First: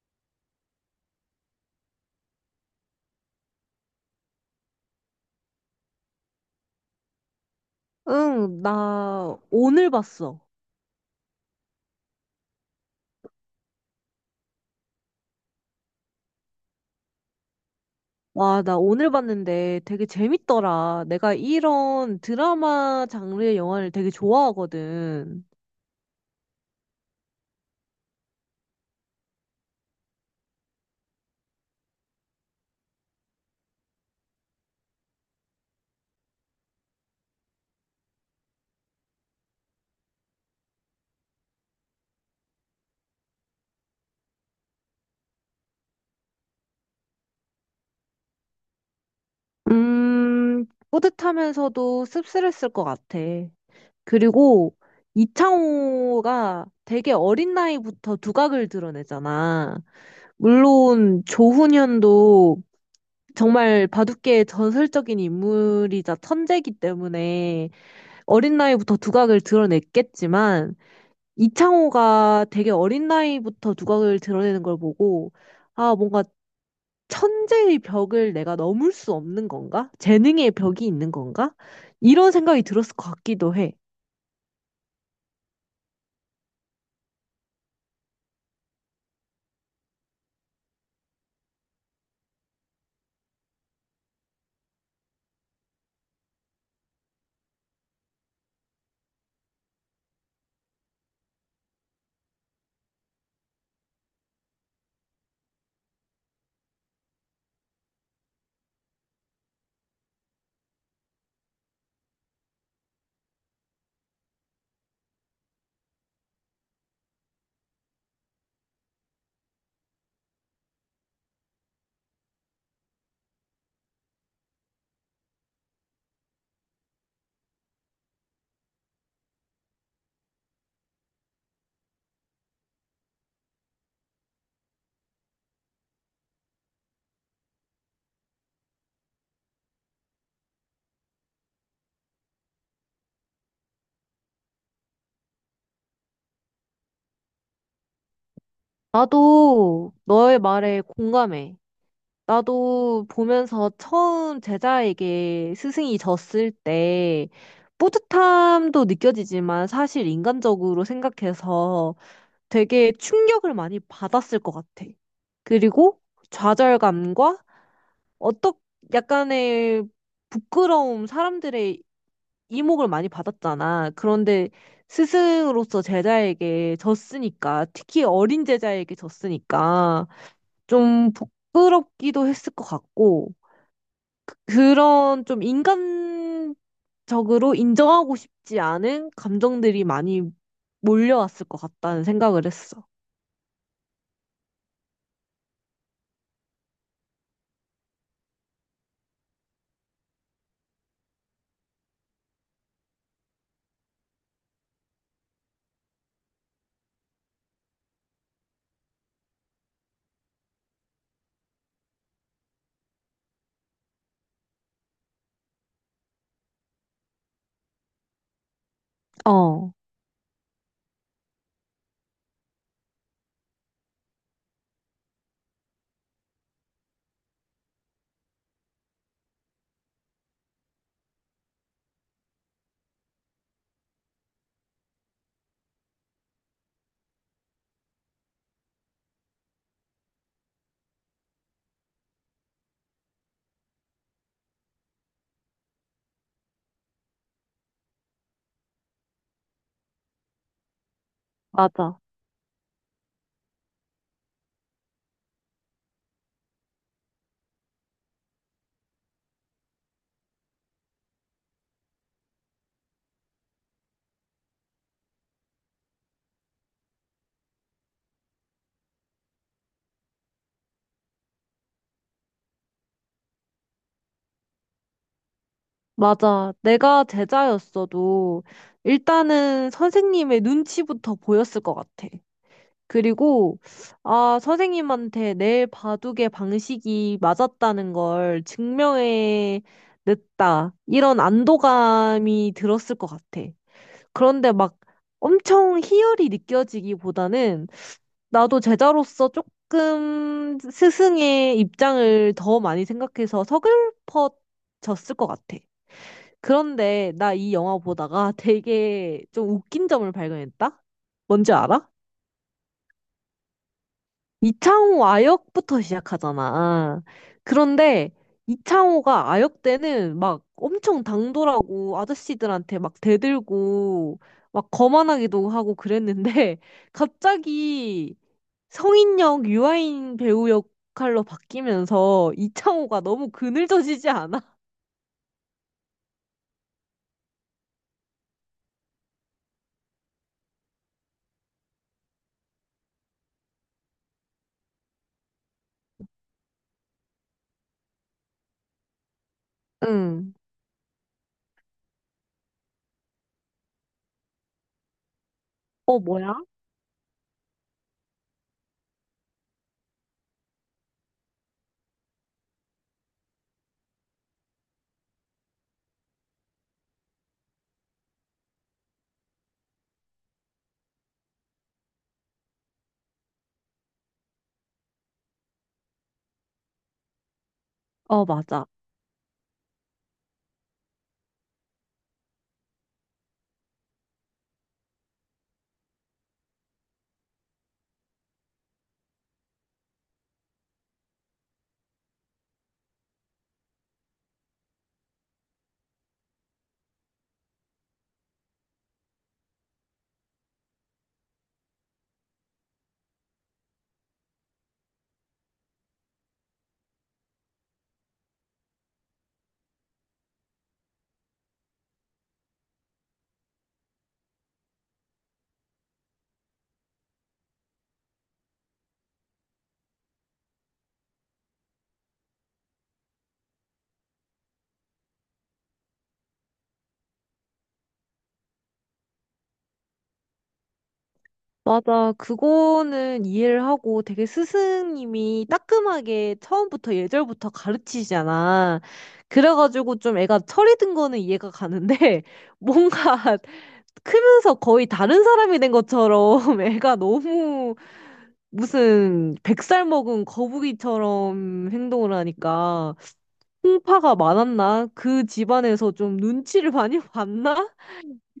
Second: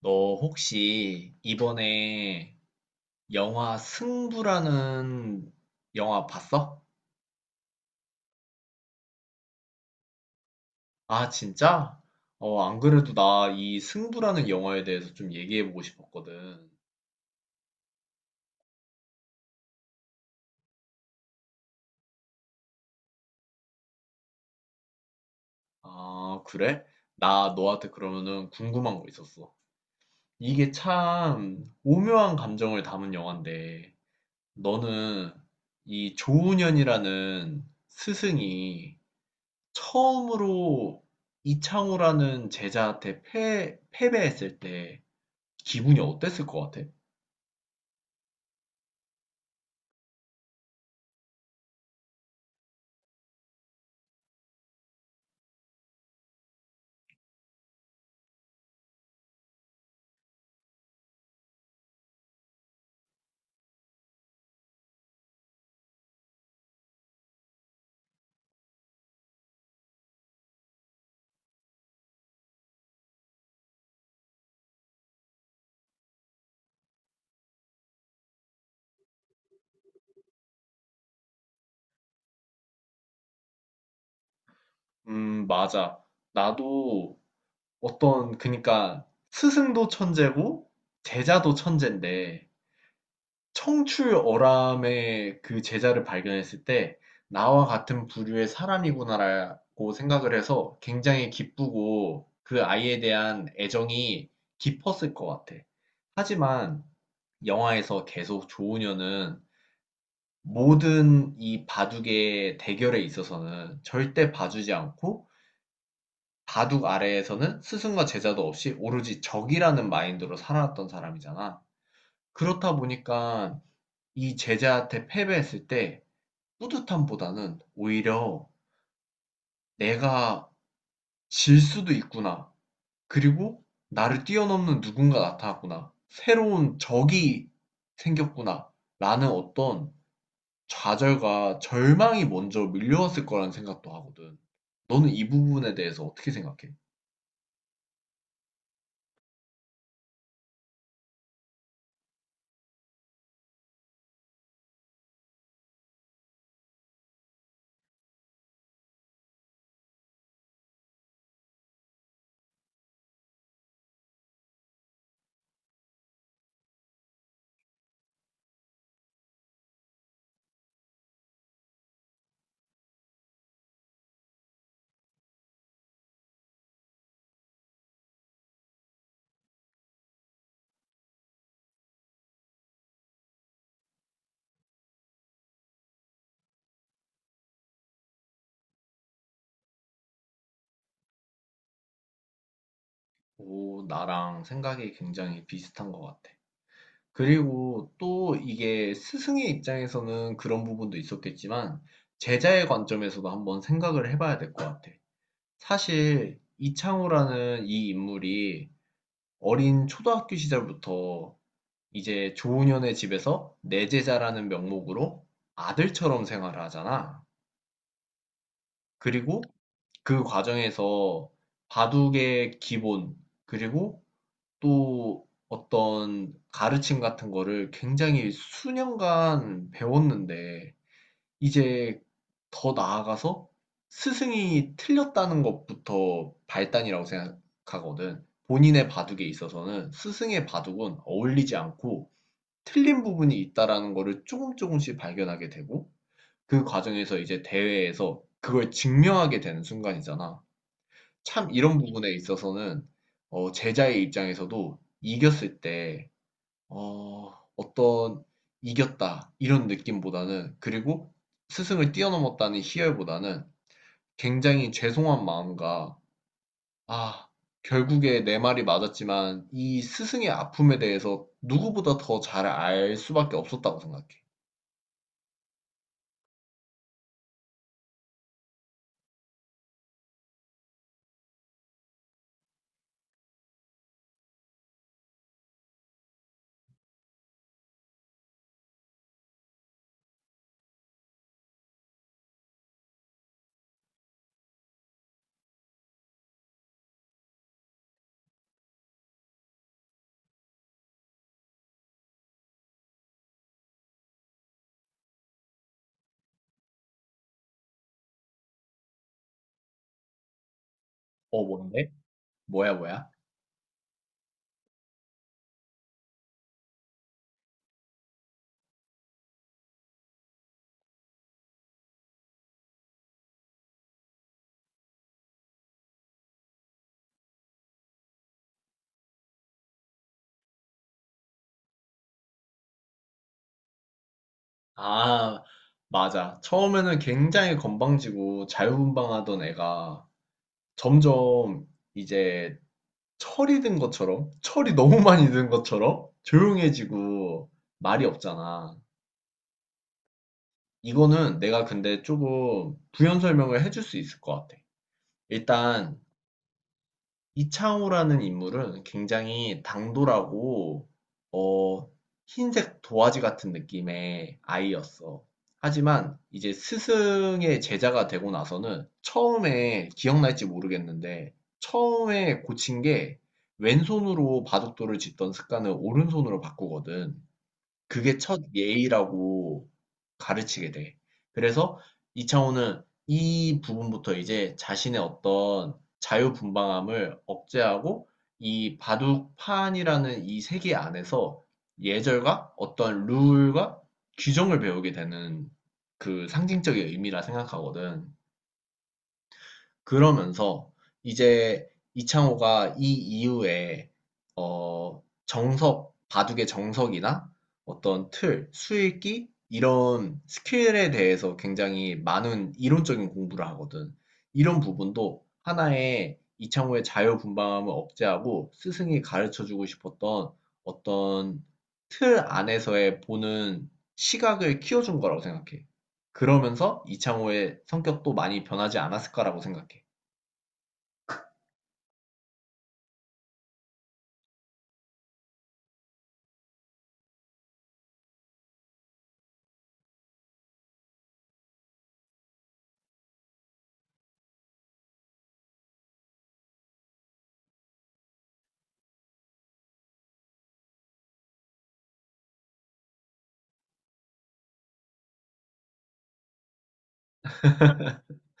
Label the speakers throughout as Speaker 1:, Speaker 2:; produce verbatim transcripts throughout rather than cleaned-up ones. Speaker 1: 너 혹시 이번에 영화 승부라는 영화 봤어?
Speaker 2: 응, 나 오늘 봤어.
Speaker 1: 아, 진짜? 어, 안 그래도 나 이 승부라는 영화에 대해서 좀 얘기해보고 싶었거든.
Speaker 2: 와, 나 오늘 봤는데 되게 재밌더라. 내가 이런 드라마 장르의 영화를 되게 좋아하거든.
Speaker 1: 아, 그래? 나 너한테 그러면은 궁금한 거 있었어. 이게 참 오묘한 감정을 담은 영화인데, 너는 이 조훈현이라는 스승이 처음으로 이창호라는 제자한테 패, 패배했을 때 기분이 어땠을 것 같아?
Speaker 2: 음, 뿌듯하면서도 씁쓸했을 것 같아. 그리고 이창호가 되게 어린 나이부터 두각을 드러내잖아. 물론 조훈현도 정말 바둑계의 전설적인 인물이자 천재이기 때문에 어린 나이부터 두각을 드러냈겠지만 이창호가 되게 어린 나이부터 두각을 드러내는 걸 보고, 아, 뭔가 천재의 벽을 내가 넘을 수 없는 건가? 재능의 벽이 있는 건가? 이런 생각이 들었을 것 같기도 해.
Speaker 1: 음, 맞아. 나도 어떤, 그니까 스승도 천재고 제자도 천재인데 청출어람의 그 제자를 발견했을 때 나와 같은 부류의 사람이구나라고 생각을 해서 굉장히 기쁘고 그 아이에 대한 애정이 깊었을 것 같아. 하지만 영화에서 계속 조우녀는 모든 이 바둑의 대결에 있어서는 절대 봐주지 않고 바둑 아래에서는 스승과 제자도 없이 오로지 적이라는 마인드로 살아왔던 사람이잖아. 그렇다 보니까 이 제자한테 패배했을 때 뿌듯함보다는 오히려 '내가 질 수도 있구나. 그리고 나를 뛰어넘는 누군가 나타났구나. 새로운 적이 생겼구나.'라는 어떤 좌절과 절망이 먼저 밀려왔을 거라는 생각도 하거든. 너는 이 부분에 대해서 어떻게 생각해?
Speaker 2: 나도 너의 말에 공감해. 나도 보면서 처음 제자에게 스승이 졌을 때 뿌듯함도 느껴지지만 사실 인간적으로 생각해서 되게 충격을 많이 받았을 것 같아. 그리고 좌절감과 어떤 약간의 부끄러움, 사람들의 이목을 많이 받았잖아. 그런데 스승으로서 제자에게 졌으니까, 특히 어린 제자에게 졌으니까 좀 부끄럽기도 했을 것 같고, 그런 좀 인간적으로 인정하고 싶지 않은 감정들이 많이 몰려왔을 것 같다는 생각을 했어.
Speaker 1: 오, 나랑 생각이 굉장히 비슷한 것 같아. 그리고 또 이게 스승의 입장에서는 그런 부분도 있었겠지만 제자의 관점에서도 한번 생각을 해봐야 될 것 같아. 사실 이창호라는 이 인물이 어린 초등학교 시절부터 이제 조은현의 집에서 내 제자라는 명목으로 아들처럼 생활을 하잖아. 그리고
Speaker 2: 어,
Speaker 1: 그 과정에서 바둑의 기본, 그리고 또 어떤 가르침 같은 거를 굉장히 수년간 배웠는데 이제 더 나아가서 스승이 틀렸다는 것부터 발단이라고 생각하거든. 본인의 바둑에 있어서는 스승의 바둑은 어울리지 않고 틀린 부분이 있다라는 거를 조금 조금씩 발견하게 되고 그 과정에서 이제 대회에서 그걸 증명하게 되는 순간이잖아. 참 이런
Speaker 2: 맞아.
Speaker 1: 부분에 있어서는 어, 제자의 입장에서도 이겼을 때 어, 어떤 이겼다 이런 느낌보다는 그리고 스승을 뛰어넘었다는 희열보다는 굉장히 죄송한 마음과 아, 결국에 내 말이 맞았지만 이 스승의 아픔에 대해서 누구보다 더 잘 알 수밖에 없었다고 생각해.
Speaker 2: 맞아. 내가 제자였어도 일단은 선생님의 눈치부터 보였을 것 같아. 그리고, 아, 선생님한테 내 바둑의 방식이 맞았다는 걸 증명해 냈다. 이런 안도감이 들었을 것 같아. 그런데 막 엄청 희열이 느껴지기보다는 나도 제자로서 조금 스승의 입장을 더 많이 생각해서 서글퍼 졌을 것 같아. 그런데 나 이 영화 보다가 되게 좀 웃긴 점을 발견했다?
Speaker 1: 어,
Speaker 2: 뭔지 알아?
Speaker 1: 뭔데? 뭐야, 뭐야?
Speaker 2: 이창호 아역부터 시작하잖아. 그런데 이창호가 아역 때는 막 엄청 당돌하고 아저씨들한테 막 대들고 막 거만하기도 하고 그랬는데 갑자기 성인역 유아인 배우 역할로 바뀌면서 이창호가 너무 그늘져지지 않아?
Speaker 1: 아, 맞아. 처음에는 굉장히 건방지고 자유분방하던 애가 점점 이제 철이 든 것처럼, 철이 너무 많이 든 것처럼 조용해지고 말이 없잖아.
Speaker 2: 응.
Speaker 1: 이거는 내가 근데 조금 부연 설명을 해줄 수 있을 것 같아. 일단
Speaker 2: 어, 뭐야?
Speaker 1: 이창호라는 인물은 굉장히 당돌하고 어 흰색 도화지 같은 느낌의 아이였어. 하지만 이제 스승의 제자가 되고 나서는 처음에 기억날지 모르겠는데 처음에 고친 게 왼손으로 바둑돌을 짓던 습관을 오른손으로 바꾸거든. 그게
Speaker 2: 어,
Speaker 1: 첫
Speaker 2: 맞아.
Speaker 1: 예의라고 가르치게 돼. 그래서 이창호는 이 부분부터 이제 자신의 어떤 자유분방함을 억제하고 이 바둑판이라는 이 세계 안에서 예절과 어떤 룰과 규정을 배우게 되는 그 상징적인 의미라 생각하거든. 그러면서 이제 이창호가 이 이후에 어, 정석, 바둑의 정석이나 어떤 틀, 수읽기 이런 스킬에 대해서 굉장히 많은 이론적인 공부를 하거든. 이런 부분도 하나의 이창호의 자유분방함을 억제하고 스승이 가르쳐주고 싶었던 어떤 틀 안에서의 보는 시각을 키워준 거라고 생각해. 그러면서 이창호의 성격도 많이 변하지 않았을까라고 생각해.
Speaker 2: 맞아. 그거는 이해를 하고 되게 스승님이 따끔하게 처음부터 예절부터 가르치시잖아. 그래가지고 좀 애가 철이 든 거는 이해가 가는데 뭔가 크면서 거의 다른 사람이 된 것처럼 애가 너무 무슨 백 살 먹은 거북이처럼 행동을 하니까 풍파가 많았나? 그 집안에서 좀 눈치를 많이 봤나?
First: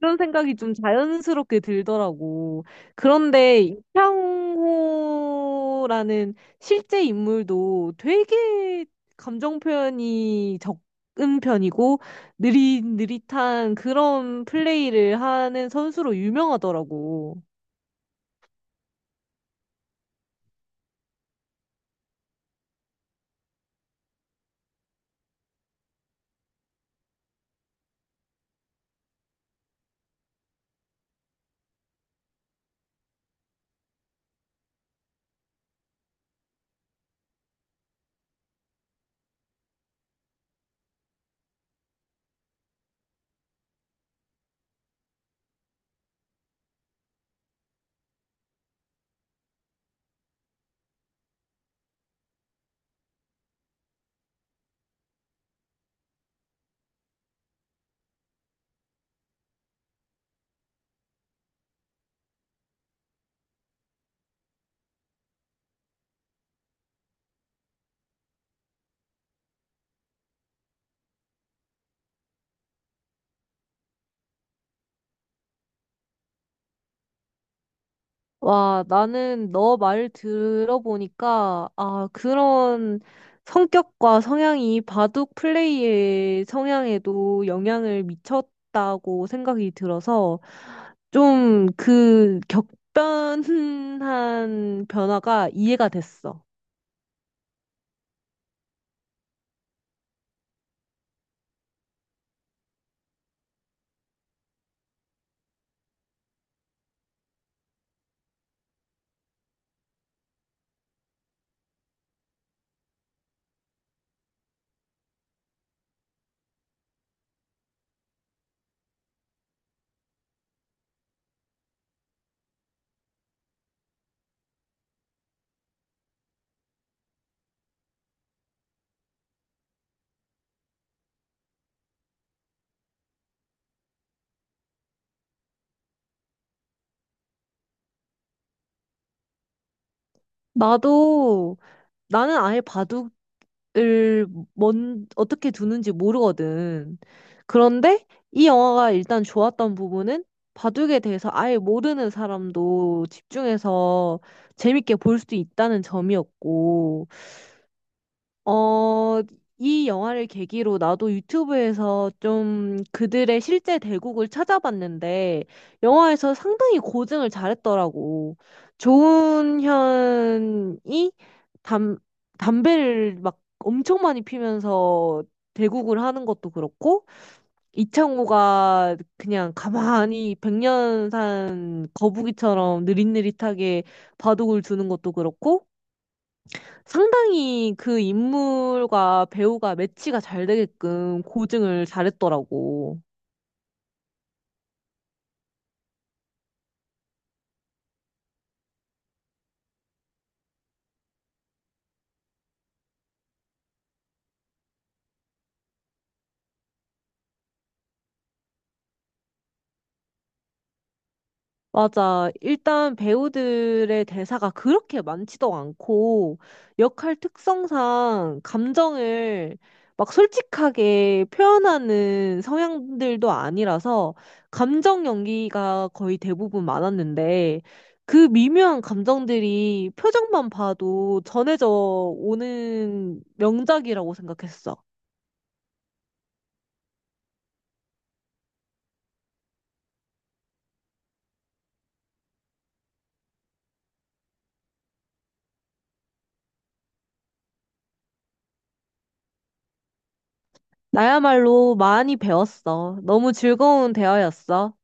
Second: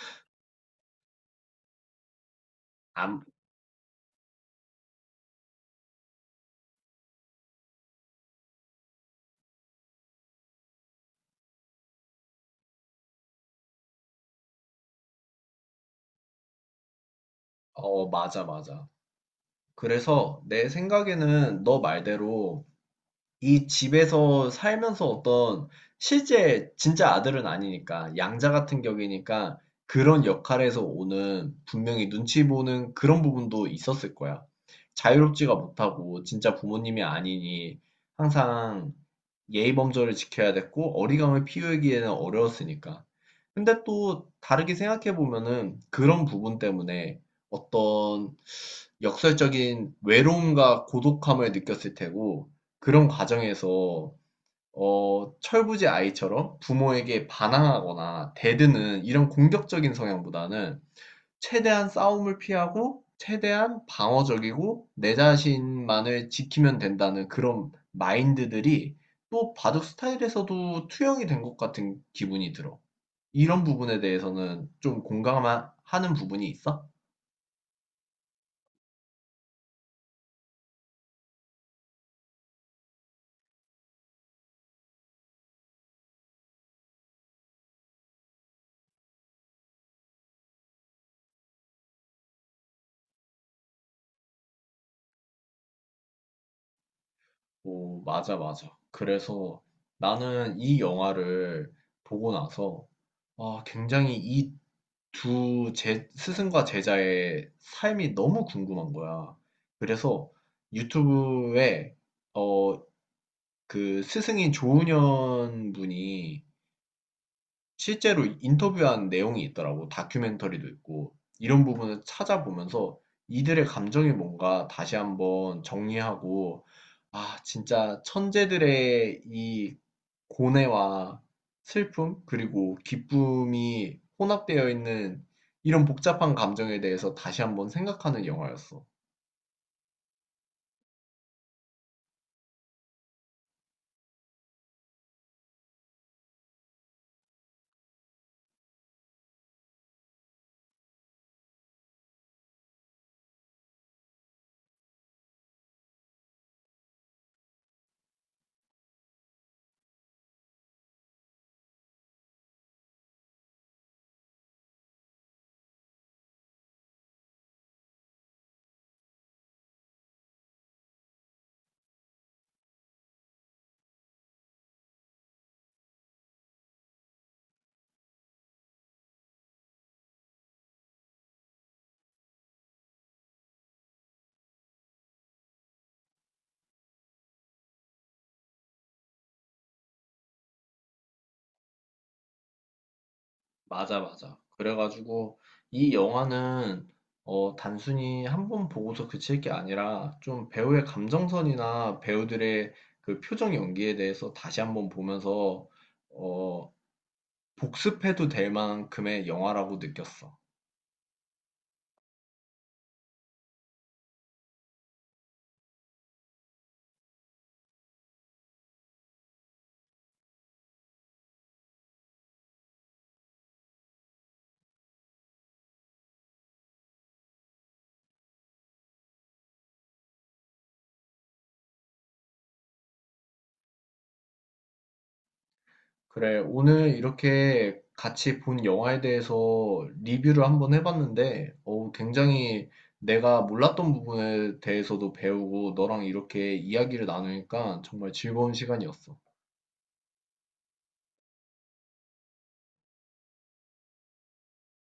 Speaker 2: 이런 생각이 좀 자연스럽게 들더라고.
Speaker 1: 안,
Speaker 2: 그런데 이창호라는 실제 인물도 되게 감정 표현이 적은 편이고 느릿느릿한 그런 플레이를 하는 선수로 유명하더라고.
Speaker 1: 어, 맞아, 맞아. 그래서 내 생각에는 너 말대로 이 집에서 살면서 어떤 실제 진짜 아들은 아니니까 양자 같은 격이니까 그런 역할에서 오는 분명히 눈치 보는 그런 부분도 있었을 거야. 자유롭지가 못하고 진짜 부모님이 아니니 항상 예의 범절을 지켜야 됐고 어리광을 피우기에는 어려웠으니까. 근데 또 다르게 생각해 보면은 그런 부분 때문에 어떤 역설적인 외로움과 고독함을 느꼈을 테고 그런 과정에서 어, 철부지 아이처럼 부모에게 반항하거나 대드는 이런 공격적인 성향보다는 최대한 싸움을 피하고 최대한 방어적이고 내 자신만을 지키면 된다는 그런 마인드들이 또 바둑 스타일에서도 투영이 된 것 같은 기분이 들어. 이런 부분에 대해서는 좀 공감하는 부분이 있어?
Speaker 2: 와, 나는 너 말 들어보니까, 아, 그런 성격과 성향이 바둑 플레이의 성향에도 영향을 미쳤다고 생각이 들어서, 좀 그 격변한 변화가 이해가 됐어.
Speaker 1: 오, 맞아, 맞아. 그래서 나는 이 영화를 보고 나서 아, 굉장히 이 두 제, 스승과 제자의 삶이 너무 궁금한 거야. 그래서 유튜브에 어, 그 스승인 조은현 분이 실제로 인터뷰한 내용이 있더라고. 다큐멘터리도 있고. 이런 부분을 찾아보면서 이들의 감정이 뭔가 다시 한번 정리하고, 아, 진짜 천재들의 이 고뇌와 슬픔, 그리고 기쁨이 혼합되어 있는 이런 복잡한 감정에 대해서 다시 한번 생각하는 영화였어.
Speaker 2: 나도, 나는 아예 바둑 을 뭔, 어떻게 두는지 모르거든. 그런데 이 영화가 일단 좋았던 부분은 바둑에 대해서 아예 모르는 사람도 집중해서 재밌게 볼 수 있다는 점이었고, 어, 이 영화를 계기로 나도 유튜브에서 좀 그들의 실제 대국을 찾아봤는데, 영화에서 상당히 고증을 잘했더라고. 조은현이 담, 담배를 막 엄청 많이 피면서 대국을 하는 것도 그렇고, 이창호가 그냥 가만히 백 년 산 거북이처럼 느릿느릿하게 바둑을 두는 것도 그렇고, 상당히 그 인물과 배우가 매치가 잘 되게끔 고증을 잘했더라고.
Speaker 1: 맞아, 맞아. 그래가지고 이 영화는 어, 단순히 한번 보고서 그칠 게 아니라 좀 배우의 감정선이나 배우들의 그 표정 연기에 대해서 다시 한번 보면서 어, 복습해도 될 만큼의 영화라고 느꼈어.
Speaker 2: 맞아. 일단 배우들의 대사가 그렇게 많지도 않고 역할 특성상 감정을 막 솔직하게 표현하는 성향들도 아니라서 감정 연기가 거의 대부분 많았는데 그 미묘한 감정들이 표정만 봐도 전해져 오는 명작이라고 생각했어.
Speaker 1: 그래, 오늘 이렇게 같이 본 영화에 대해서 리뷰를 한번 해봤는데 어, 굉장히 내가 몰랐던 부분에 대해서도 배우고 너랑 이렇게 이야기를 나누니까 정말 즐거운 시간이었어.
Speaker 2: 나야말로 많이 배웠어. 너무 즐거운 대화였어.